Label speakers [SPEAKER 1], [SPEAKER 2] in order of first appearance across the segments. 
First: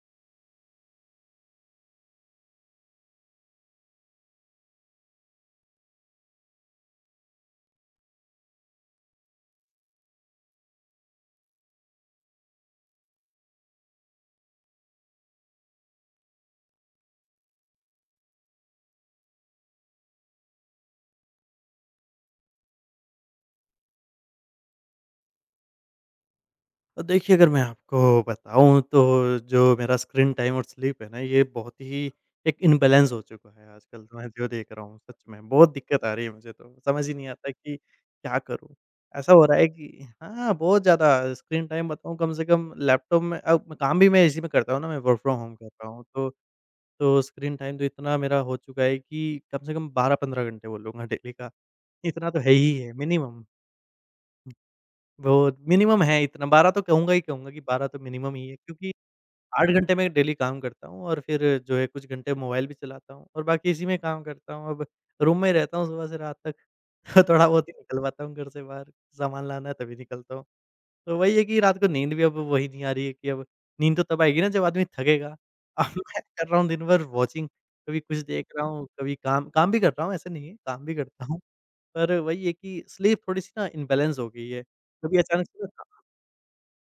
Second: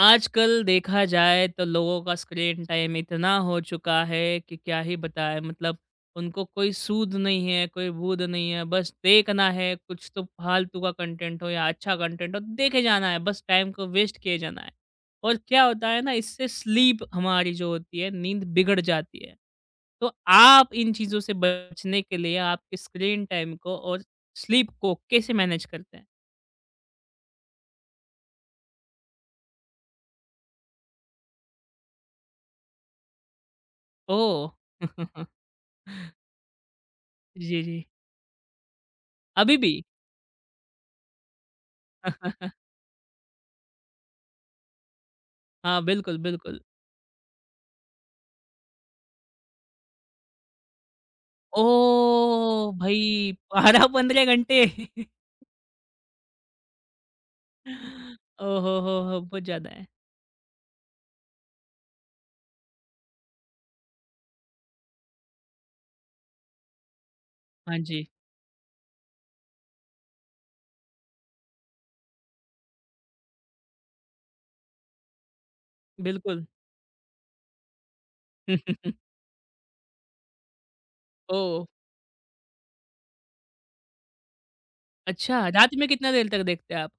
[SPEAKER 1] आजकल देखा जाए तो लोगों का स्क्रीन टाइम इतना हो चुका है कि क्या ही बताएं मतलब उनको कोई सूद नहीं है कोई बूद नहीं है। बस देखना है, कुछ तो फालतू का कंटेंट हो या अच्छा कंटेंट हो, देखे जाना है, बस टाइम को वेस्ट किए जाना है। और क्या होता है ना, इससे स्लीप हमारी जो होती है, नींद बिगड़ जाती है। तो आप इन चीज़ों से बचने के लिए आपके स्क्रीन टाइम को और स्लीप को कैसे मैनेज करते हैं?
[SPEAKER 2] देखिए, अगर मैं आपको बताऊँ तो जो मेरा स्क्रीन टाइम और स्लीप है ना, ये बहुत ही एक इम्बैलेंस हो चुका है आजकल। तो मैं जो
[SPEAKER 1] ओह।
[SPEAKER 2] देख रहा हूँ सच में बहुत दिक्कत आ रही है, मुझे तो समझ ही नहीं आता
[SPEAKER 1] जी
[SPEAKER 2] कि
[SPEAKER 1] जी।
[SPEAKER 2] क्या करूँ? ऐसा हो
[SPEAKER 1] अभी
[SPEAKER 2] रहा है
[SPEAKER 1] भी।
[SPEAKER 2] कि हाँ, बहुत ज़्यादा स्क्रीन टाइम बताऊँ कम से कम लैपटॉप में। अब काम भी मैं इसी में करता हूँ ना, मैं वर्क फ्रॉम होम कर
[SPEAKER 1] हाँ,
[SPEAKER 2] रहा हूँ,
[SPEAKER 1] बिल्कुल,
[SPEAKER 2] तो
[SPEAKER 1] बिल्कुल।
[SPEAKER 2] तो स्क्रीन टाइम तो इतना मेरा हो चुका है कि कम से कम 12-15 घंटे बोलूँगा डेली का। इतना तो है
[SPEAKER 1] ओह!
[SPEAKER 2] ही है
[SPEAKER 1] भई
[SPEAKER 2] मिनिमम।
[SPEAKER 1] 12-15 घंटे।
[SPEAKER 2] वो मिनिमम है, इतना 12 तो कहूँगा ही कहूँगा कि 12 तो मिनिमम ही है,
[SPEAKER 1] ओह
[SPEAKER 2] क्योंकि
[SPEAKER 1] हो, हो! बहुत ज़्यादा
[SPEAKER 2] 8
[SPEAKER 1] है।
[SPEAKER 2] घंटे मैं डेली काम करता हूँ और फिर जो है कुछ घंटे मोबाइल भी चलाता हूँ और बाकी इसी में काम करता हूँ। अब रूम में ही रहता हूँ सुबह से रात तक। तो थोड़ा बहुत ही
[SPEAKER 1] हाँ
[SPEAKER 2] निकल
[SPEAKER 1] जी,
[SPEAKER 2] पाता हूँ घर से बाहर, सामान लाना है तभी निकलता हूँ। तो वही है कि रात को नींद भी अब वही नहीं आ रही है कि अब नींद तो तब आएगी ना, जब आदमी थकेगा। अब मैं
[SPEAKER 1] बिल्कुल।
[SPEAKER 2] कर रहा हूँ दिन भर वॉचिंग, कभी कुछ देख रहा हूँ, कभी काम काम भी कर रहा हूँ, ऐसा नहीं है, काम भी करता हूँ।
[SPEAKER 1] ओह!
[SPEAKER 2] पर वही है कि स्लीप थोड़ी-सी ना इम्बैलेंस हो गई है। कभी
[SPEAKER 1] अच्छा,
[SPEAKER 2] अचानक से ना
[SPEAKER 1] रात में कितना देर तक देखते हैं आप?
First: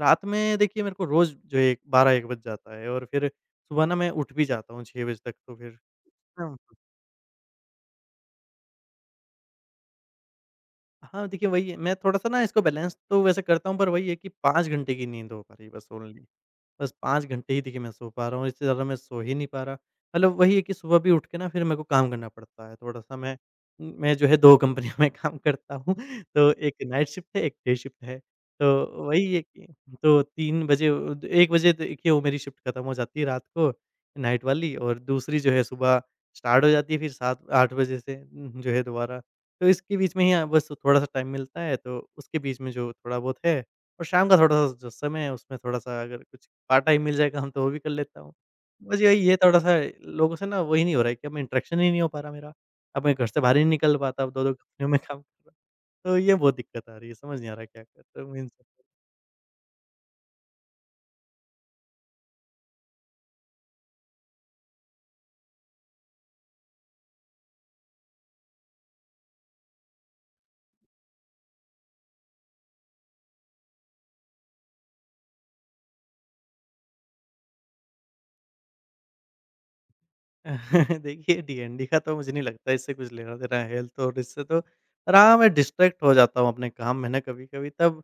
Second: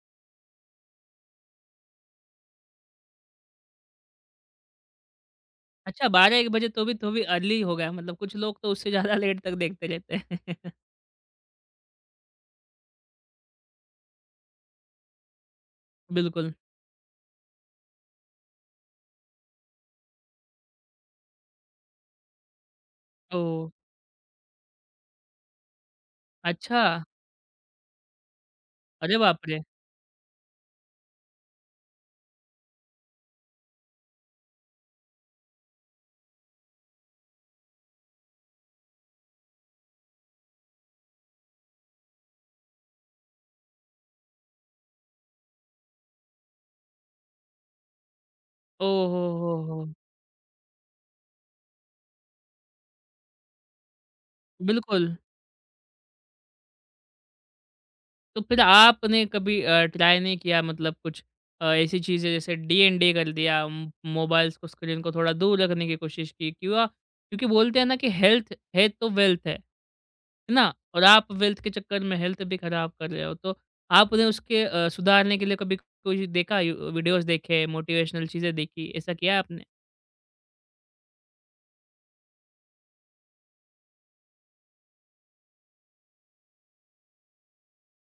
[SPEAKER 2] रात में देखिए, मेरे को रोज़ जो है 12-1 बज जाता है और फिर सुबह ना मैं उठ भी जाता हूँ 6 बजे तक, तो फिर
[SPEAKER 1] अच्छा, 12-1 बजे तो भी अर्ली हो गया, मतलब कुछ लोग तो उससे ज़्यादा लेट तक देखते रहते हैं।
[SPEAKER 2] हाँ, देखिए वही है, मैं थोड़ा-सा ना इसको बैलेंस तो वैसे करता हूँ, पर वही है कि 5 घंटे की नींद हो पा रही है बस ओनली।
[SPEAKER 1] बिल्कुल।
[SPEAKER 2] बस 5 घंटे ही देखिए मैं सो पा रहा हूँ, इससे ज़्यादा मैं सो ही नहीं पा रहा। मतलब वही है कि सुबह भी उठ के ना फिर मेरे को काम करना पड़ता है थोड़ा-सा। मैं
[SPEAKER 1] ओह!
[SPEAKER 2] मैं जो है 2 कंपनियों में काम करता हूँ, तो एक
[SPEAKER 1] अच्छा।
[SPEAKER 2] नाइट शिफ्ट है, एक डे शिफ्ट है। तो
[SPEAKER 1] अरे
[SPEAKER 2] वही है
[SPEAKER 1] बाप रे!
[SPEAKER 2] कि तो 3 बजे 1 बजे, तो देखिए वो मेरी शिफ्ट खत्म हो जाती है रात को, नाइट वाली, और दूसरी जो है सुबह स्टार्ट हो जाती है फिर 7-8 बजे से जो है दोबारा। तो इसके बीच में ही हाँ, बस थोड़ा-सा टाइम मिलता है तो उसके बीच में जो थोड़ा बहुत है, और शाम का थोड़ा-सा जो समय है उसमें थोड़ा-सा अगर कुछ पार्ट टाइम मिल जाए काम तो वो भी कर लेता हूँ। बस
[SPEAKER 1] ओह
[SPEAKER 2] यही, ये
[SPEAKER 1] हो,
[SPEAKER 2] थोड़ा-सा
[SPEAKER 1] हो!
[SPEAKER 2] लोगों से ना वही नहीं हो रहा है कि अब इंटरेक्शन ही नहीं हो पा रहा मेरा। अब मैं घर से बाहर ही नहीं निकल पाता, अब 2-2 कंपनियों में
[SPEAKER 1] बिल्कुल।
[SPEAKER 2] काम कर रहा। तो ये बहुत दिक्कत आ रही है, समझ नहीं आ रहा क्या करूँ
[SPEAKER 1] तो
[SPEAKER 2] इन
[SPEAKER 1] फिर
[SPEAKER 2] सब।
[SPEAKER 1] आपने कभी ट्राई नहीं किया, मतलब कुछ ऐसी चीज़ें जैसे डीएनडी कर दिया, म मोबाइल्स को, स्क्रीन को थोड़ा दूर रखने की कोशिश की क्यों, क्योंकि बोलते हैं ना कि हेल्थ है तो वेल्थ है ना? और आप वेल्थ के चक्कर में हेल्थ भी खराब कर रहे हो, तो आपने उसके सुधारने के लिए कभी कुछ देखा, यू वीडियोज़ देखे, मोटिवेशनल चीज़ें देखी, ऐसा किया है आपने?
[SPEAKER 2] देखिए, डीएनडी का तो मुझे नहीं लगता इससे कुछ लेना-देना है हेल्थ और इससे तो। पर हाँ, मैं डिस्ट्रैक्ट हो जाता हूँ अपने काम में ना कभी-कभी तब,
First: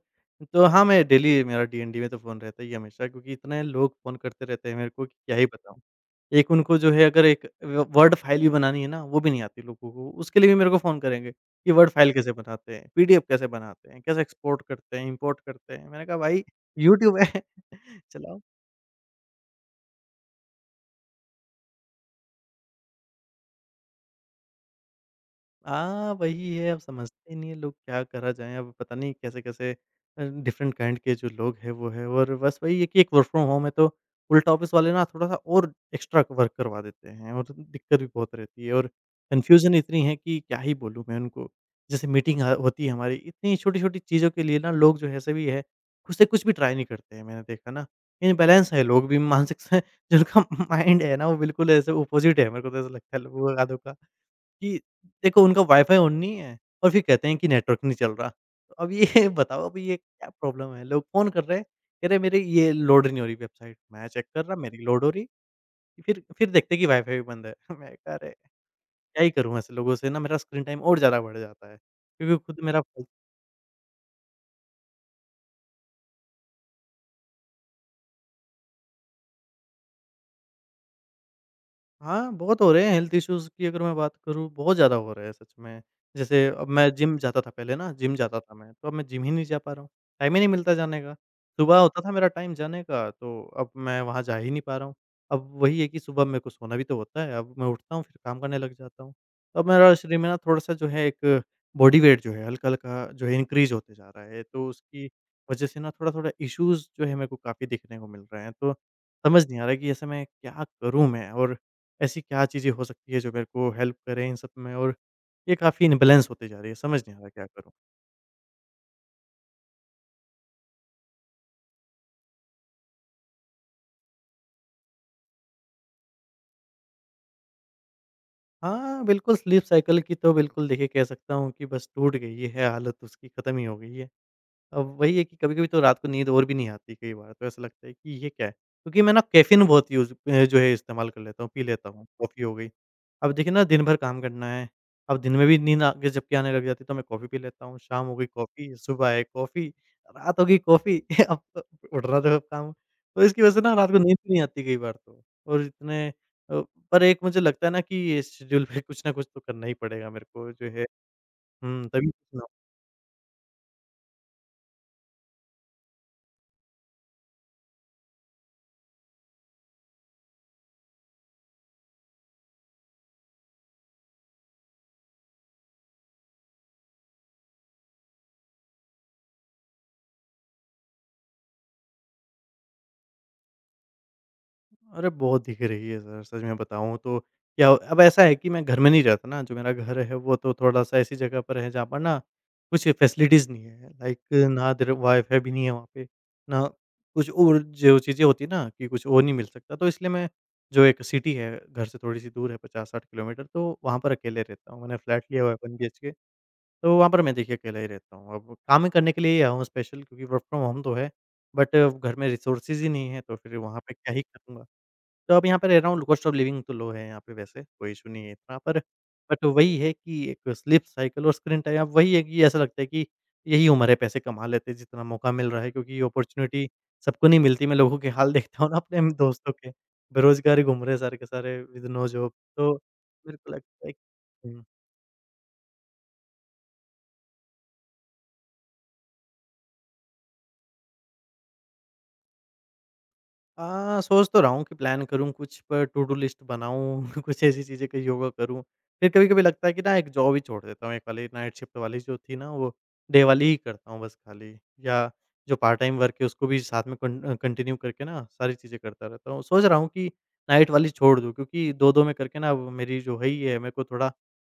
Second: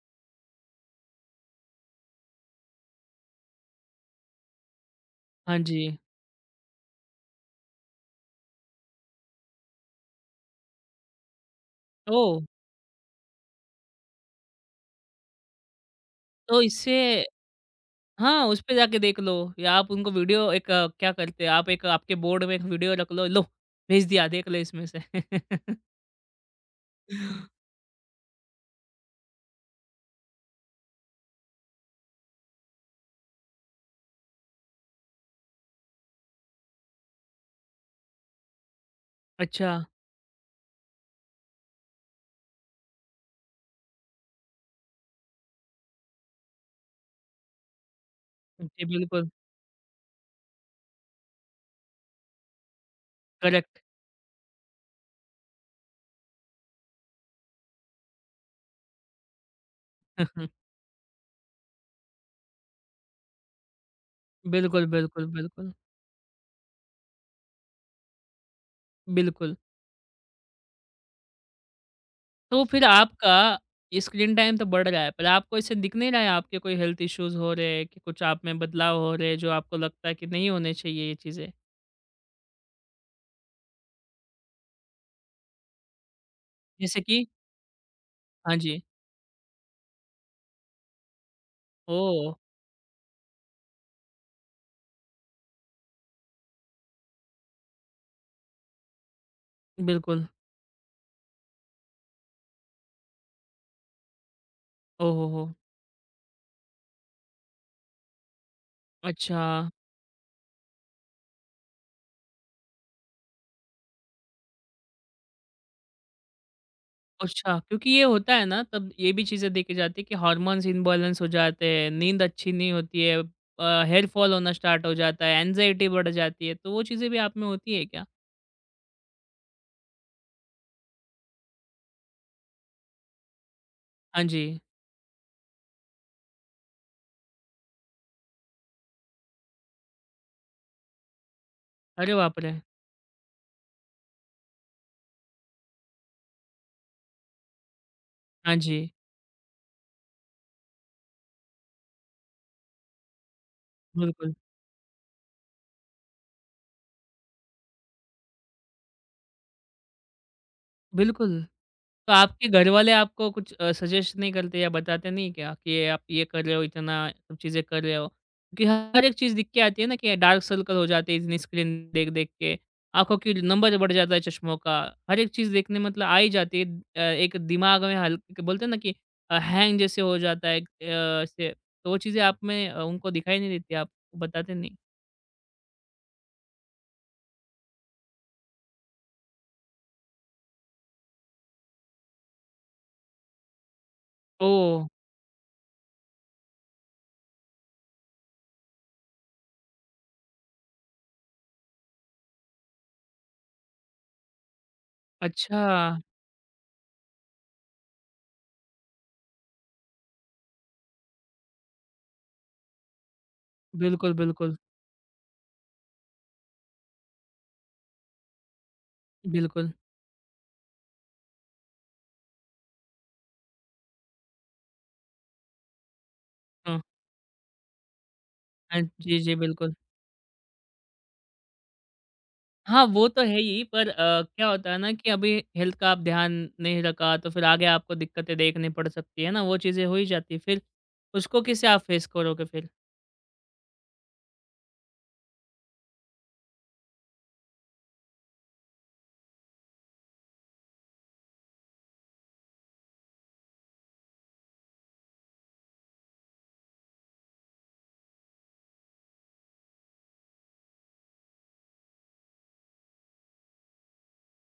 [SPEAKER 2] तो हाँ, मैं डेली मेरा डीएनडी में तो फ़ोन रहता ही है हमेशा, क्योंकि इतने लोग फ़ोन करते रहते हैं मेरे को कि क्या ही
[SPEAKER 1] हाँ
[SPEAKER 2] बताऊँ।
[SPEAKER 1] जी।
[SPEAKER 2] एक उनको जो है अगर एक व वर्ड फ़ाइल भी बनानी है ना, वो भी नहीं आती लोगों को, उसके लिए भी मेरे को फ़ोन करेंगे कि वर्ड फ़ाइल कैसे
[SPEAKER 1] ओह!
[SPEAKER 2] बनाते हैं, पीडीएफ कैसे बनाते हैं, कैसे एक्सपोर्ट करते हैं, इम्पोर्ट करते हैं। मैंने कहा, भाई
[SPEAKER 1] तो इससे।
[SPEAKER 2] यूट्यूब है, चलाओ।
[SPEAKER 1] हाँ, उस पे जाके देख लो, या आप उनको वीडियो एक क्या करते हैं आप, एक आपके बोर्ड में एक वीडियो रख लो, लो भेज दिया, देख ले इसमें से।
[SPEAKER 2] हाँ, वही है, अब समझते नहीं है लोग क्या करा जाए, अब पता नहीं कैसे-कैसे डिफरेंट काइंड के जो लोग हैं वो हैं। और बस वही है कि एक वर्क फ्रॉम होम है, तो उल्टा ऑफ़िस वाले ना थोड़ा-सा और एक्स्ट्रा वर्क करवा देते हैं और दिक्कत भी बहुत रहती है, और
[SPEAKER 1] अच्छा।
[SPEAKER 2] कन्फ्यूज़न इतनी है कि क्या ही बोलूँ मैं उनको। जैसे मीटिंग ह होती है हमारी, इतनी छोटी-छोटी चीज़ों के लिए ना लोग जो है सभी है, खुद से कुछ भी ट्राई नहीं करते हैं मैंने देखा ना। इम्बैलेंस है
[SPEAKER 1] जी
[SPEAKER 2] लोग भी
[SPEAKER 1] बिल्कुल।
[SPEAKER 2] मानसिक से। जिनका माइंड है ना वो बिल्कुल ऐसे अपोज़िट है, मेरे को तो ऐसा लगता है लोगों का आदों
[SPEAKER 1] करेक्ट।
[SPEAKER 2] का। कि देखो, उनका वाईफ़ाई ऑन नहीं है और फिर कहते हैं कि नेटवर्क नहीं चल रहा। तो अब ये बताओ, अब ये क्या प्रॉब्लम है? लोग फ़ोन कर रहे हैं, कह रहे हैं मेरी ये लोड नहीं हो रही वेबसाइट। मैं चेक कर रहा मेरी
[SPEAKER 1] बिल्कुल,
[SPEAKER 2] लोड हो
[SPEAKER 1] बिल्कुल,
[SPEAKER 2] रही,
[SPEAKER 1] बिल्कुल,
[SPEAKER 2] फिर देखते हैं कि वाईफ़ाई भी बंद है। मैं कहा, अरे! क्या ही
[SPEAKER 1] बिल्कुल।
[SPEAKER 2] करूँ ऐसे लोगों से ना, मेरा स्क्रीन टाइम और ज़्यादा बढ़ जाता है। क्योंकि खुद
[SPEAKER 1] तो
[SPEAKER 2] मेरा।
[SPEAKER 1] फिर आपका स्क्रीन टाइम तो बढ़ रहा है, पर आपको इससे दिख नहीं रहा है आपके कोई हेल्थ इश्यूज़ हो रहे हैं, कि कुछ आप में बदलाव हो रहे हैं जो आपको लगता है कि नहीं होने चाहिए ये चीज़ें?
[SPEAKER 2] हाँ, बहुत हो रहे हैं हेल्थ इश्यूज़, की अगर मैं बात करूँ, बहुत ज़्यादा हो रहे हैं सच में। जैसे अब मैं
[SPEAKER 1] जैसे
[SPEAKER 2] जिम
[SPEAKER 1] कि।
[SPEAKER 2] जाता था पहले ना, जिम जाता था
[SPEAKER 1] हाँ
[SPEAKER 2] मैं,
[SPEAKER 1] जी।
[SPEAKER 2] तो अब मैं जिम ही नहीं जा पा रहा हूँ। टाइम ही नहीं मिलता जाने का। सुबह होता था मेरा
[SPEAKER 1] ओह!
[SPEAKER 2] टाइम जाने का, तो अब मैं वहाँ जा ही नहीं पा रहा हूँ। अब वही है कि सुबह मेरे को सोना भी तो होता है, अब मैं उठता हूँ, फिर काम करने लग जाता हूँ। तो अब मेरा शरीर
[SPEAKER 1] बिल्कुल।
[SPEAKER 2] में ना थोड़ा-सा जो है, एक बॉडी वेट जो है हल्का-हल्का जो है इनक्रीज़ होते जा रहा है, तो उसकी
[SPEAKER 1] ओह हो हो!
[SPEAKER 2] वज़ह से ना थोड़ा-थोड़ा इश्यूज़ जो है मेरे को काफ़ी दिखने को मिल रहे हैं। तो
[SPEAKER 1] अच्छा।
[SPEAKER 2] समझ नहीं आ रहा है कि ऐसे मैं क्या करूँ मैं? और ऐसी क्या चीज़ें हो सकती है जो मेरे को हेल्प करें इन सब में, और ये काफ़ी इम्बैलेंस होते जा रही है, समझ नहीं आ रहा क्या
[SPEAKER 1] अच्छा,
[SPEAKER 2] करूँ?
[SPEAKER 1] क्योंकि ये होता है ना, तब ये भी चीज़ें देखी जाती है कि हार्मोन्स इम्बैलेंस हो जाते हैं, नींद अच्छी नहीं होती है, हेयर फॉल होना स्टार्ट हो जाता है, एंग्ज़ायटी बढ़ जाती है, तो वो चीज़ें भी आप में होती है क्या?
[SPEAKER 2] हाँ, बिल्कुल स्लीप साइकिल की तो बिल्कुल देखिए कह सकता हूँ कि बस टूट गई है, हालत उसकी ख़त्म ही हो गई है।
[SPEAKER 1] हाँ जी।
[SPEAKER 2] अब वही है कि कभी-कभी तो रात को नींद और भी नहीं आती कई बार, तो ऐसा लगता है कि ये क्या है? क्योंकि मैं ना कैफ़ीन बहुत यूज़ जो है इस्तेमाल कर लेता हूँ, पी लेता हूँ,
[SPEAKER 1] अरे बाप
[SPEAKER 2] कॉफ़ी हो
[SPEAKER 1] रे!
[SPEAKER 2] गई। अब देखिए ना दिन भर काम करना है, अब दिन में भी नींद आगे जबकि आने लग जाती है, तो मैं कॉफ़ी पी लेता हूँ, शाम हो गई
[SPEAKER 1] हाँ
[SPEAKER 2] कॉफ़ी,
[SPEAKER 1] जी,
[SPEAKER 2] सुबह है कॉफ़ी, रात हो गई कॉफ़ी। अब तो उठना तो अब काम है। तो इसकी वजह से ना रात को नींद भी
[SPEAKER 1] बिल्कुल,
[SPEAKER 2] नहीं आती कई बार तो, और इतने पर एक मुझे लगता है ना कि ये शेड्यूल पे कुछ ना कुछ तो करना ही पड़ेगा मेरे को जो है,
[SPEAKER 1] बिल्कुल।
[SPEAKER 2] हुँ, तभी
[SPEAKER 1] तो आपके
[SPEAKER 2] तो।
[SPEAKER 1] घरवाले आपको कुछ सजेस्ट नहीं करते या बताते नहीं क्या कि ये आप ये कर रहे हो इतना सब चीज़ें कर रहे हो? क्योंकि हर एक चीज़ दिख के आती है ना, कि डार्क सर्कल हो जाते हैं इतनी स्क्रीन देख-देख के, आँखों की नंबर बढ़ जाता है चश्मों का, हर एक चीज़ देखने, मतलब आ ही जाती है। एक दिमाग में हल्क बोलते हैं ना कि हैंग जैसे हो जाता है, एक ऐसे। तो वो चीज़ें आप में उनको दिखाई नहीं देती, आप बताते नहीं।
[SPEAKER 2] अरे, बहुत दिख रही है सर, सच में बताऊँ तो क्या। अब ऐसा है कि मैं घर में नहीं रहता ना, जो मेरा घर है वो तो थोड़ा-सा ऐसी जगह पर है जहाँ पर ना कुछ फैसिलिटीज़ नहीं है, लाइक, ना
[SPEAKER 1] ओह!
[SPEAKER 2] इधर वाई-फाई भी नहीं है वहाँ पे, ना कुछ और जो चीज़ें होती है ना कि कुछ और नहीं मिल सकता। तो इसलिए मैं जो एक सिटी है घर से थोड़ी-सी दूर है 50-60 किलोमीटर, तो वहाँ पर अकेले रहता हूँ। मैंने फ्लैट लिया हुआ है
[SPEAKER 1] अच्छा।
[SPEAKER 2] 1 बीएचके, तो वहाँ पर मैं देखिए अकेला ही रहता हूँ। अब काम ही करने के लिए ही आया हूँ स्पेशल, क्योंकि वर्क फ्रॉम होम तो है। बट घर में रिसोर्सेज़ ही नहीं है, तो फिर वहाँ पे
[SPEAKER 1] बिल्कुल,
[SPEAKER 2] क्या ही
[SPEAKER 1] बिल्कुल।
[SPEAKER 2] करूँगा? तो अब यहाँ पे रह रहा हूँ, कॉस्ट ऑफ लिविंग तो लो है यहाँ पे वैसे, कोई इश्यू नहीं है इतना, पर बट
[SPEAKER 1] बिल्कुल।
[SPEAKER 2] वही है कि एक स्लीप साइकिल और स्क्रीन टाइम, अब वही है कि ऐसा लगता है कि यही उम्र है पैसे कमा लेते हैं जितना मौका मिल रहा है, क्योंकि ये अपॉर्च्युनिटी
[SPEAKER 1] हाँ।
[SPEAKER 2] सबको नहीं मिलती। मैं लोगों के हाल देखता हूँ ना
[SPEAKER 1] हाँ
[SPEAKER 2] अपने म
[SPEAKER 1] जी, जी,
[SPEAKER 2] दोस्तों के,
[SPEAKER 1] बिल्कुल।
[SPEAKER 2] बेरोज़गार ही घूम रहे हैं सारे के सारे विद नो जॉब, तो
[SPEAKER 1] हाँ, वो तो
[SPEAKER 2] मेरे
[SPEAKER 1] है
[SPEAKER 2] को
[SPEAKER 1] ही,
[SPEAKER 2] लगता
[SPEAKER 1] पर
[SPEAKER 2] है।
[SPEAKER 1] क्या
[SPEAKER 2] हुँ।
[SPEAKER 1] होता है ना कि अभी हेल्थ का आप ध्यान नहीं रखा तो फिर आगे आपको दिक्कतें देखनी पड़ सकती है ना, वो चीज़ें हो ही जाती है। फिर उसको कैसे आप फेस करोगे फिर?
[SPEAKER 2] सोच तो रहा हूँ कि प्लान करूँ कुछ, पर टू डू लिस्ट बनाऊँ, कुछ ऐसी चीज़ें कि योगा करूँ। फिर कभी-कभी लगता है कि ना एक जॉब ही छोड़ देता हूँ, एक वाली नाइट शिफ्ट वाली जो थी ना वो, डे वाली ही करता हूँ बस खाली। या जो पार्ट टाइम वर्क है उसको भी साथ में कन कंटिन्यू करके ना सारी चीज़ें करता रहता हूँ। सोच रहा हूँ कि नाइट वाली छोड़ दूँ, क्योंकि 2-2 में करके ना अब मेरी जो है ही है मेरे को थोड़ा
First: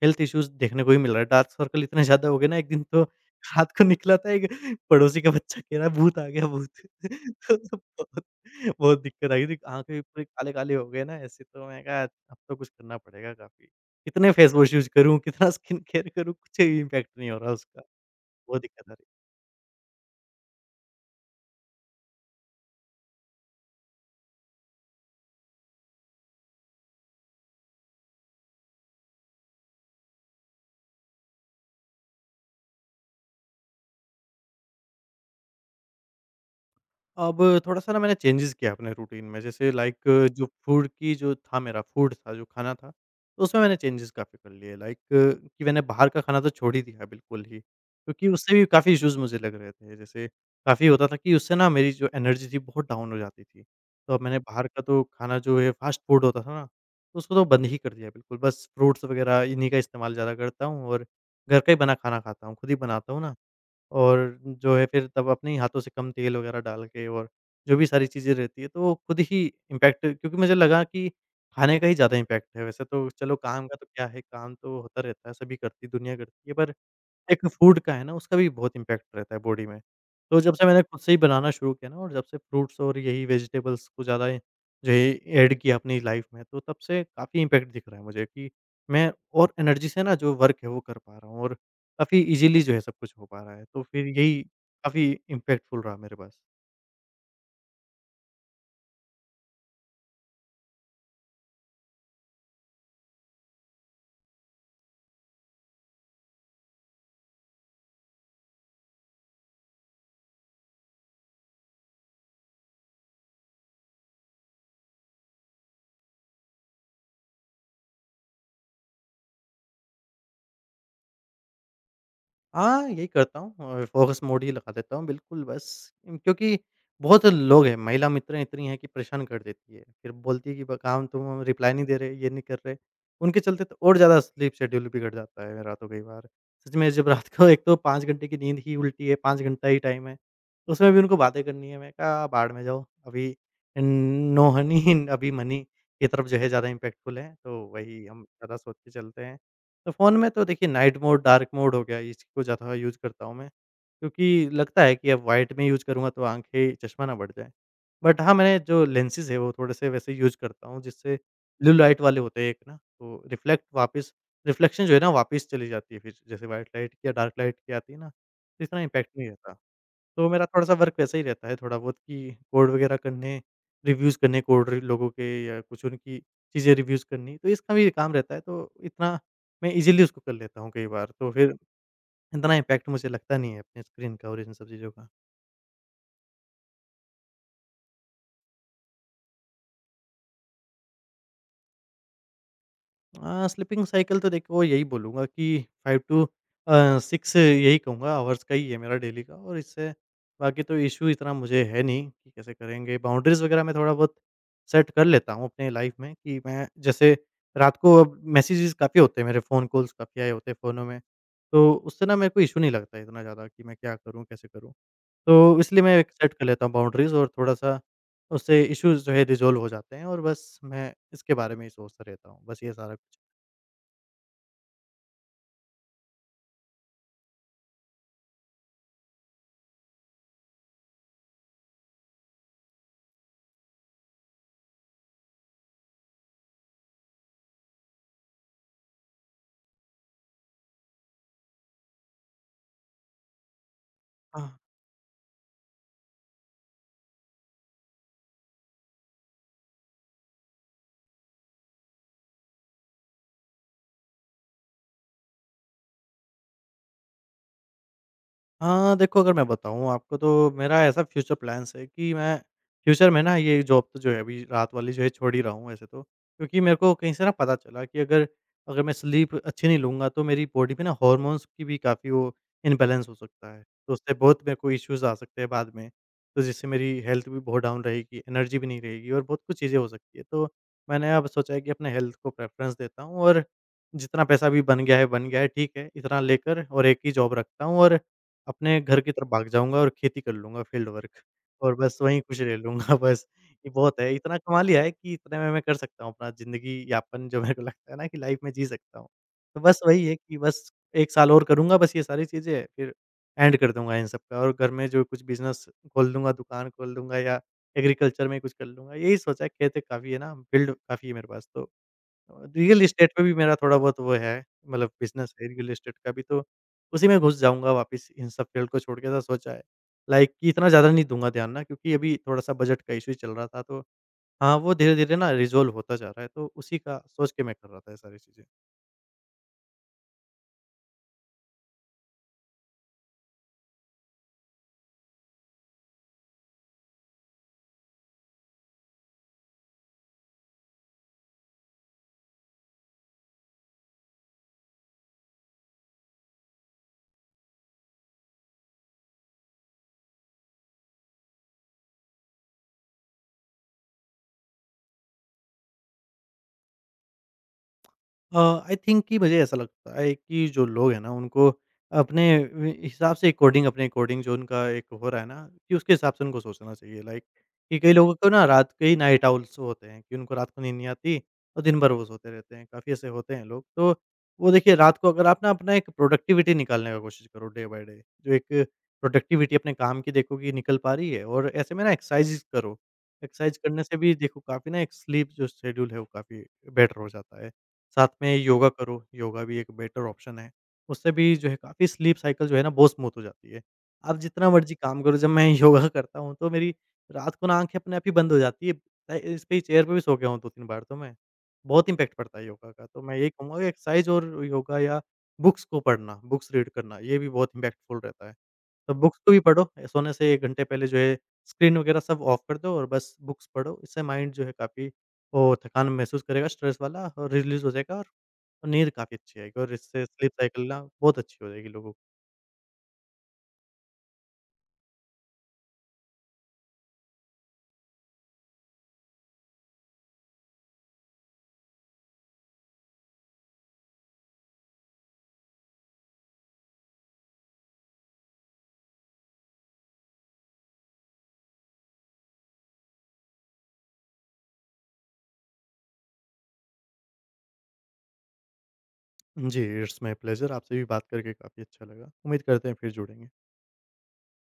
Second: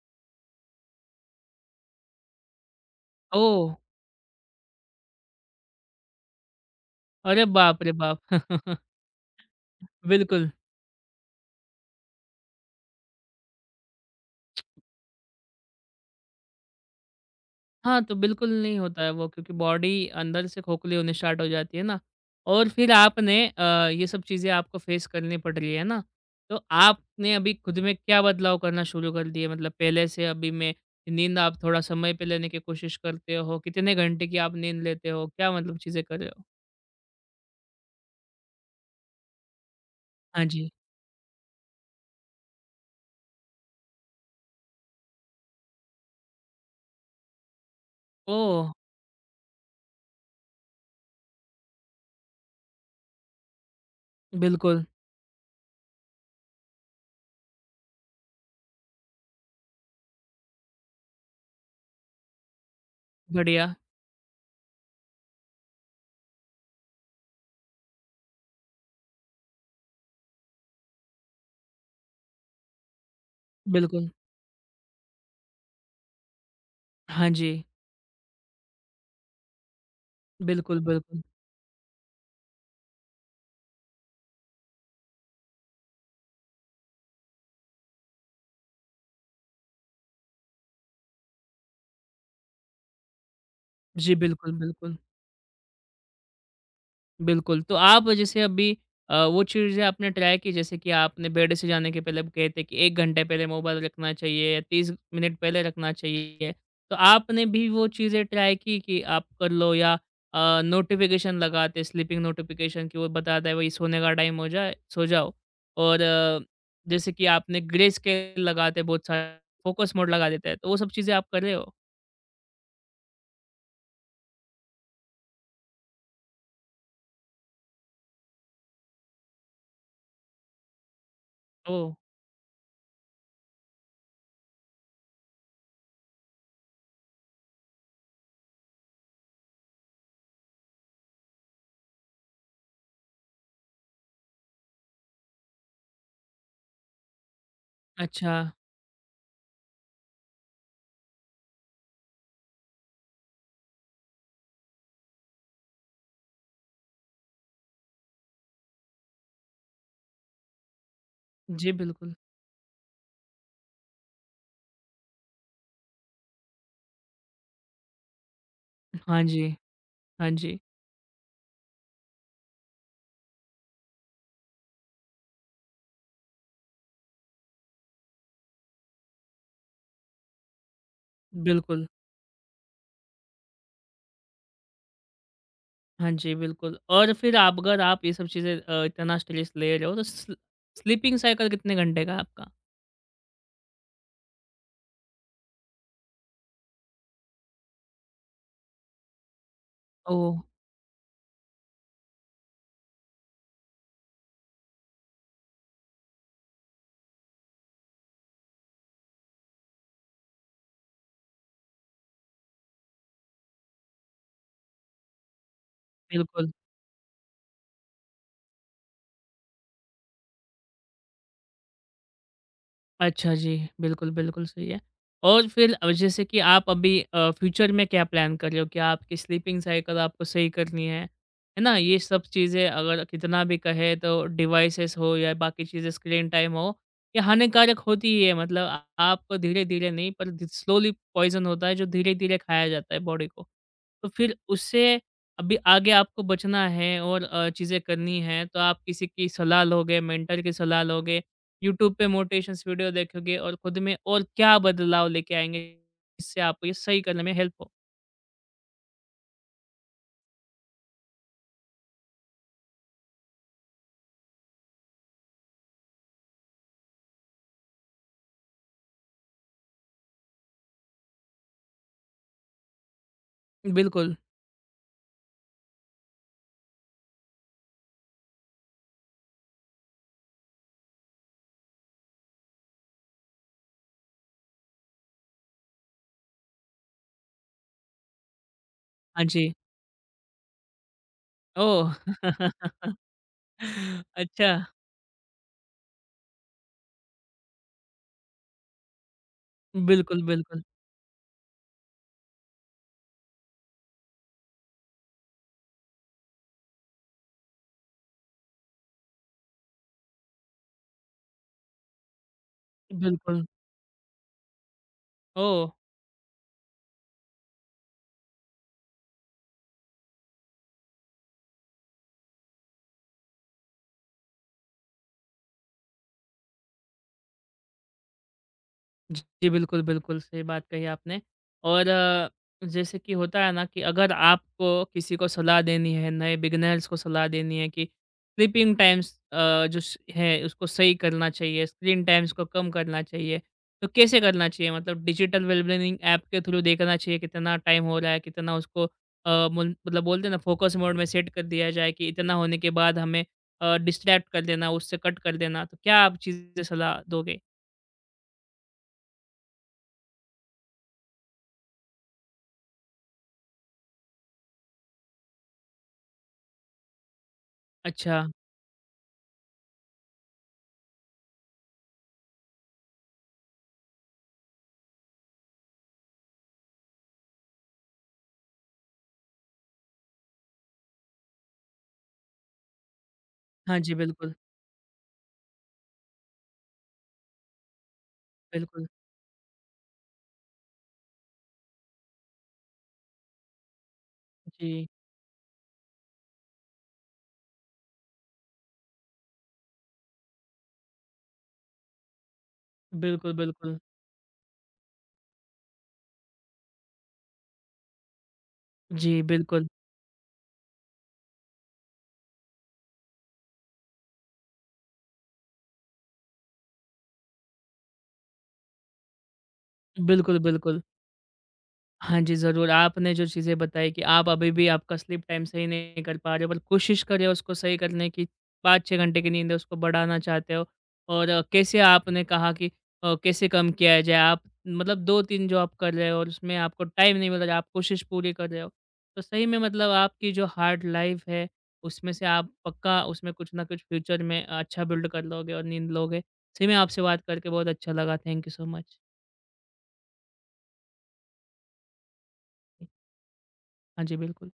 [SPEAKER 2] हेल्थ इश्यूज़ देखने को ही मिल रहा है। डार्क सर्कल इतने ज़्यादा हो गए ना, एक दिन तो
[SPEAKER 1] ओह!
[SPEAKER 2] रात को निकला था, एक पड़ोसी का बच्चा कह रहा है भूत आ गया भूत।
[SPEAKER 1] अरे
[SPEAKER 2] तो
[SPEAKER 1] बाप रे बाप!
[SPEAKER 2] बहुत दिक्कत आई थी, आँखें पूरी
[SPEAKER 1] बिल्कुल।
[SPEAKER 2] काले-काले हो गए ना ऐसे, तो मैं कहा अब तो कुछ करना पड़ेगा काफ़ी। कितने फेस वॉश यूज़ करूँ, कितना स्किन केयर करूँ, कुछ इम्पैक्ट नहीं हो रहा उसका,
[SPEAKER 1] हाँ, तो बिल्कुल
[SPEAKER 2] बहुत
[SPEAKER 1] नहीं
[SPEAKER 2] दिक्कत आ
[SPEAKER 1] होता
[SPEAKER 2] रही।
[SPEAKER 1] है वो, क्योंकि बॉडी अंदर से खोखली होनी स्टार्ट हो जाती है ना। और फिर आपने ये सब चीज़ें आपको फेस करनी पड़ रही है ना, तो आपने अभी खुद में क्या बदलाव करना शुरू कर दिए? मतलब पहले से अभी में नींद आप थोड़ा समय पे लेने की कोशिश करते हो? कितने घंटे की आप नींद लेते हो? क्या मतलब चीज़ें कर रहे हो?
[SPEAKER 2] अब थोड़ा-सा ना मैंने चेंजेज़ किया अपने रूटीन में, जैसे लाइक
[SPEAKER 1] हाँ
[SPEAKER 2] जो
[SPEAKER 1] जी।
[SPEAKER 2] फूड की जो था मेरा फूड था, जो खाना था, तो उसमें मैंने चेंजेज़ काफ़ी कर लिए लाइक कि मैंने बाहर का खाना तो छोड़ ही दिया बिल्कुल ही, क्योंकि उससे भी
[SPEAKER 1] ओह!
[SPEAKER 2] काफ़ी इश्यूज़ मुझे लग रहे थे। जैसे काफ़ी होता था कि उससे ना मेरी जो एनर्जी थी बहुत डाउन हो जाती थी, तो अब मैंने बाहर का
[SPEAKER 1] बिल्कुल,
[SPEAKER 2] तो खाना जो है फ़ास्ट फूड होता था ना, तो उसको तो बंद ही कर दिया बिल्कुल, बस फ्रूट्स वगैरह इन्हीं का इस्तेमाल ज़्यादा करता हूँ और घर का ही बना खाना खाता हूँ, खुद ही बनाता हूँ ना,
[SPEAKER 1] बढ़िया।
[SPEAKER 2] और जो है फिर तब अपने ही हाथों से कम तेल वगैरह डाल के, और जो भी सारी चीज़ें रहती है तो वो खुद ही इम्पैक्ट, क्योंकि मुझे लगा कि खाने का ही ज़्यादा इम्पैक्ट है। वैसे तो चलो काम का तो क्या
[SPEAKER 1] बिल्कुल।
[SPEAKER 2] है, काम तो होता रहता है, सभी करती दुनिया करती है, पर
[SPEAKER 1] हाँ
[SPEAKER 2] एक
[SPEAKER 1] जी।
[SPEAKER 2] फ्रूट का है ना, उसका भी बहुत इम्पैक्ट रहता है बॉडी में। तो जब से
[SPEAKER 1] बिल्कुल,
[SPEAKER 2] मैंने खुद से ही
[SPEAKER 1] बिल्कुल।
[SPEAKER 2] बनाना शुरू किया ना, और जब से फ्रूट्स और यही वेजिटेबल्स को ज़्यादा जो है ऐड किया अपनी लाइफ़ में, तो तब से काफ़ी इम्पैक्ट दिख रहा है मुझे कि मैं और एनर्जी से ना जो वर्क है वो कर पा रहा हूँ, और काफ़ी ईज़िली जो है सब कुछ हो पा रहा है। तो फिर
[SPEAKER 1] जी,
[SPEAKER 2] यही
[SPEAKER 1] बिल्कुल, बिल्कुल।
[SPEAKER 2] काफ़ी इम्पैक्टफुल रहा मेरे पास।
[SPEAKER 1] बिल्कुल, तो आप जैसे अभी वो चीज़ें आपने ट्राई की, जैसे कि आपने बेड से जाने के पहले कहे थे कि 1 घंटे पहले मोबाइल रखना चाहिए या 30 मिनट पहले रखना चाहिए। तो आपने भी वो चीज़ें ट्राई की कि आप कर लो, या नोटिफ़िकेशन लगाते, स्लीपिंग नोटिफ़िकेशन कि वो बताता है वही, सोने का टाइम हो जाए, सो जाओ। और जैसे कि आपने ग्रे स्केल लगाते बहुत सारे, फ़ोकस मोड लगा देता है, तो वो सब चीज़ें आप कर रहे हो?
[SPEAKER 2] हाँ, यही करता हूँ और फ़ोकस मोड ही लगा देता हूँ बिल्कुल बस। क्योंकि बहुत लोग हैं, महिला मित्र इतनी हैं कि परेशान कर देती है। फिर बोलती है कि ब काम तुम, हम रिप्लाई नहीं
[SPEAKER 1] ओह!
[SPEAKER 2] दे रहे, ये नहीं कर रहे। उनके चलते तो और ज़्यादा स्लीप शेड्यूल बिगड़ जाता है मेरा तो कई बार। सच में जब रात को एक तो 5 घंटे की नींद ही उल्टी है, 5 घंटा ही टाइम है, उसमें भी उनको बातें करनी है। मैं कहा भाड़ में जाओ, अभी न नो हनी अभी मनी की तरफ जो है ज़्यादा इम्पैक्टफुल है, तो वही हम
[SPEAKER 1] अच्छा।
[SPEAKER 2] ज़्यादा सोच के चलते हैं। तो फ़ोन में तो देखिए नाइट मोड, डार्क मोड हो गया, इसको ज़्यादा यूज़ करता हूँ मैं, क्योंकि लगता है कि अब व्हाइट में यूज़ करूँगा तो आँखें, चश्मा ना बढ़ जाए। बट हाँ, मैंने जो लेंसेज़ है वो थोड़े-से वैसे यूज़ करता हूँ, जिससे
[SPEAKER 1] जी,
[SPEAKER 2] ब्लू लाइट
[SPEAKER 1] बिल्कुल।
[SPEAKER 2] वाले होते हैं एक ना, तो रिफ्लेक्ट वापस रिफ्लेक्शन जो है ना वापस चली जाती है फिर, जैसे व्हाइट लाइट या डार्क लाइट की आती है ना, तो इतना इम्पैक्ट
[SPEAKER 1] हाँ
[SPEAKER 2] नहीं
[SPEAKER 1] जी।
[SPEAKER 2] रहता।
[SPEAKER 1] हाँ
[SPEAKER 2] तो मेरा
[SPEAKER 1] जी,
[SPEAKER 2] थोड़ा-सा वर्क वैसा ही रहता है थोड़ा बहुत, कि कोड वगैरह करने, रिव्यूज़ करने कोड र लोगों के, या कुछ उनकी चीज़ें रिव्यूज़ करनी, तो इसका भी काम रहता है, तो इतना मैं इज़िली उसको कर लेता हूँ कई बार, तो फिर
[SPEAKER 1] बिल्कुल।
[SPEAKER 2] इतना इम्पैक्ट मुझे लगता नहीं है अपने स्क्रीन का और इन सब चीज़ों का।
[SPEAKER 1] हाँ जी, बिल्कुल। और फिर आप, अगर आप ये सब चीज़ें इतना स्ट्रेस ले रहे हो, तो स्लीपिंग साइकिल कितने घंटे का है आपका?
[SPEAKER 2] स्लीपिंग साइकिल तो देखो, यही बोलूँगा कि 5 टू 6, यही कहूँगा आवर्स का ही है मेरा डेली का, और इससे
[SPEAKER 1] ओह!
[SPEAKER 2] बाकी तो इश्यू इतना मुझे है नहीं कि कैसे करेंगे। बाउंड्रीज़ वगैरह मैं थोड़ा बहुत सेट कर लेता हूँ अपने लाइफ़ में, कि मैं जैसे रात को अब मैसेजेज़ काफ़ी होते हैं मेरे, फ़ोन कॉल्स काफ़ी आए होते हैं फ़ोनों में, तो उससे ना मेरे को इश्यू नहीं लगता इतना ज़्यादा कि मैं क्या करूँ, कैसे करूँ? तो इसलिए मैं एक सेट कर
[SPEAKER 1] बिल्कुल।
[SPEAKER 2] लेता हूँ बाउंड्रीज़ और थोड़ा-सा, उससे इश्यूज़ जो है रिज़ॉल्व हो जाते हैं, और बस मैं इसके बारे में ही सोचता रहता हूँ। बस ये सारा कुछ।
[SPEAKER 1] अच्छा जी, बिल्कुल, बिल्कुल सही है। और फिर अब जैसे कि आप अभी फ्यूचर में क्या प्लान कर रहे हो कि आपकी स्लीपिंग साइकिल आपको सही करनी है ना? ये सब चीज़ें अगर कितना भी कहे, तो डिवाइसेस हो या बाकी चीज़ें, स्क्रीन टाइम हो, ये हानिकारक होती ही है, मतलब आपको धीरे-धीरे नहीं, पर ध स्लोली पॉइज़न होता है जो धीरे-धीरे खाया जाता है बॉडी को। तो फिर
[SPEAKER 2] हाँ,
[SPEAKER 1] उससे अभी आगे आपको बचना है, और चीज़ें करनी है, तो आप किसी की सलाह लोगे, मेंटर की सलाह लोगे, यूट्यूब पे मोटिवेशंस वीडियो देखोगे और खुद में और क्या बदलाव लेके आएँगे जिससे आपको ये सही करने में हेल्प हो।
[SPEAKER 2] हाँ, देखो, अगर मैं बताऊँ आपको तो मेरा ऐसा फ्यूचर प्लान्स है कि मैं फ्यूचर में ना ये जॉब तो जो है अभी रात वाली जो है छोड़ ही रहा हूँ वैसे तो। क्योंकि मेरे को कहीं से ना पता चला कि अगर अगर मैं स्लीप अच्छी नहीं लूँगा तो मेरी बॉडी में ना हॉर्मोन्स की भी काफ़ी वो इम्बैलेंस हो सकता है। तो उससे
[SPEAKER 1] बिल्कुल।
[SPEAKER 2] बहुत मेरे को इश्यूज़ आ सकते हैं बाद में। तो जिससे मेरी हेल्थ भी बहुत डाउन रहेगी, एनर्जी भी नहीं रहेगी, और बहुत कुछ चीज़ें हो सकती है। तो मैंने अब सोचा है कि अपने हेल्थ को प्रेफ़रेंस देता हूँ, और जितना पैसा भी बन गया है, बन गया है, ठीक है, इतना लेकर और एक ही जॉब रखता हूँ, और अपने घर की
[SPEAKER 1] हाँ
[SPEAKER 2] तरफ भाग
[SPEAKER 1] जी।
[SPEAKER 2] जाऊँगा और खेती कर लूँगा, फील्ड वर्क, और
[SPEAKER 1] ओह!
[SPEAKER 2] बस वहीं खुश रह लूँगा बस, ये बहुत है। इतना
[SPEAKER 1] अच्छा।
[SPEAKER 2] कमा लिया है कि इतने में मैं कर सकता हूँ अपना ज़िंदगी यापन, जो मेरे को लगता है ना कि लाइफ़ में जी सकता हूँ। तो बस वही है
[SPEAKER 1] बिल्कुल,
[SPEAKER 2] कि
[SPEAKER 1] बिल्कुल।
[SPEAKER 2] बस 1 साल और करूँगा बस ये सारी चीज़ें, फिर एंड कर दूँगा इन सब का, और घर में जो कुछ बिज़नेस खोल दूँगा, दुकान खोल दूँगा, या एग्रीकल्चर में कुछ कर लूँगा। यही सोचा है, खेत काफ़ी है ना, फील्ड काफ़ी है मेरे पास, तो तो रियल एस्टेट पे भी
[SPEAKER 1] बिल्कुल।
[SPEAKER 2] मेरा थोड़ा बहुत वो है, मतलब बिज़नेस है
[SPEAKER 1] ओह!
[SPEAKER 2] रियल एस्टेट का भी, तो उसी में घुस जाऊँगा वापस इन सब फील्ड को छोड़ के, ऐसा सोचा है। लाइक कि इतना ज़्यादा नहीं दूँगा ध्यान ना, क्योंकि अभी थोड़ा-सा बजट का इश्यू चल रहा था, तो हाँ, वो धीरे-धीरे ना रिज़ॉल्व होता जा रहा है, तो उसी का सोच के मैं कर रहा था ये सारी चीज़ें।
[SPEAKER 1] जी, जी, बिल्कुल, बिल्कुल, सही बात कही आपने। और जैसे कि होता है ना कि अगर आपको किसी को सलाह देनी है, नए बिगिनर्स को सलाह देनी है कि स्लीपिंग टाइम्स जो स है उसको सही करना चाहिए, स्क्रीन टाइम्स को कम करना चाहिए, तो कैसे करना चाहिए? मतलब डिजिटल वेलबीइंग ऐप के थ्रू देखना चाहिए कितना टाइम हो रहा है, कितना उसको अ, मुल मतलब बोलते हैं ना, फोकस मोड में सेट कर दिया जाए कि इतना होने के बाद हमें डिस्ट्रैक्ट कर देना, उससे कट कर देना, तो क्या आप चीज़ें सलाह दोगे?
[SPEAKER 2] अ, आई थिंक कि मुझे ऐसा लगता है कि जो लोग हैं ना उनको अपने वे हिसाब से अकॉर्डिंग अपने अकॉर्डिंग, जो उनका एक हो रहा है ना, कि उसके हिसाब से उनको सोचना चाहिए। लाइक कि कई लोगों
[SPEAKER 1] अच्छा।
[SPEAKER 2] को ना रात के ही नाइट आउल्स होते हैं कि उनको रात को नींद नहीं आती, और दिन भर वो सोते रहते हैं, काफ़ी ऐसे होते हैं लोग। तो वो देखिए रात को अगर आप ना अपना एक प्रोडक्टिविटी निकालने का कोशिश करो डे बाय डे, जो एक प्रोडक्टिविटी अपने काम की देखो कि निकल पा रही है, और ऐसे में ना एक्सरसाइज़ करो। एक्सरसाइज़
[SPEAKER 1] हाँ
[SPEAKER 2] करने
[SPEAKER 1] जी,
[SPEAKER 2] से भी
[SPEAKER 1] बिल्कुल,
[SPEAKER 2] देखो काफ़ी ना एक स्लीप जो शेड्यूल है वो काफ़ी बेटर हो जाता है। साथ में योगा
[SPEAKER 1] बिल्कुल।
[SPEAKER 2] करो, योगा भी एक बेटर ऑप्शन है। उससे भी जो है काफ़ी स्लीप साइकिल जो है ना बहुत स्मूथ हो जाती है। आप जितना मर्ज़ी
[SPEAKER 1] जी,
[SPEAKER 2] काम करो, जब मैं योगा करता हूँ तो मेरी रात को ना आँखें अपने आप ही बंद हो जाती है। इस पे ही चेयर पे भी सो गया हूँ 2-3 बार तो मैं। बहुत इम्पैक्ट पड़ता है योगा का, तो मैं यही
[SPEAKER 1] बिल्कुल,
[SPEAKER 2] कहूँगा कि
[SPEAKER 1] बिल्कुल।
[SPEAKER 2] एक्सरसाइज़ और योगा, या बुक्स को पढ़ना, बुक्स रीड करना, ये भी बहुत इम्पैक्टफुल रहता है। तो बुक्स
[SPEAKER 1] जी,
[SPEAKER 2] को भी पढ़ो,
[SPEAKER 1] बिल्कुल।
[SPEAKER 2] सोने से 1 घंटे पहले जो है स्क्रीन वगैरह सब ऑफ कर दो और बस बुक्स पढ़ो, इससे माइंड जो है काफ़ी वो थकान महसूस करेगा, स्ट्रेस वाला और रिलीज़ हो जाएगा, और नींद काफ़ी अच्छी आएगी, और इससे स्लीप
[SPEAKER 1] बिल्कुल,
[SPEAKER 2] साइकिल
[SPEAKER 1] बिल्कुल।
[SPEAKER 2] ना बहुत अच्छी हो जाएगी लोगों की।
[SPEAKER 1] हाँ जी, ज़रूर। आपने जो चीज़ें बताई कि आप अभी भी आपका स्लीप टाइम सही नहीं कर पा रहे हो, पर कोशिश कर रहे हो उसको सही करने की, 5-6 घंटे की नींद है, उसको बढ़ाना चाहते हो। और कैसे आपने कहा कि कैसे कम किया जाए? आप मतलब 2-3 जॉब कर रहे हो और उसमें आपको टाइम नहीं मिल रहा, आप कोशिश पूरी कर रहे हो। तो सही में मतलब आपकी जो हार्ड लाइफ़ है, उसमें से आप पक्का उसमें कुछ ना कुछ फ्यूचर में अच्छा बिल्ड कर लोगे और नींद लोगे। सही में आपसे बात करके बहुत अच्छा लगा। Thank you so much.
[SPEAKER 2] जी, इट्स माय प्लेज़र, आपसे भी बात करके काफ़ी अच्छा लगा। उम्मीद करते हैं फिर जुड़ेंगे।
[SPEAKER 1] हाँ जी, बिल्कुल।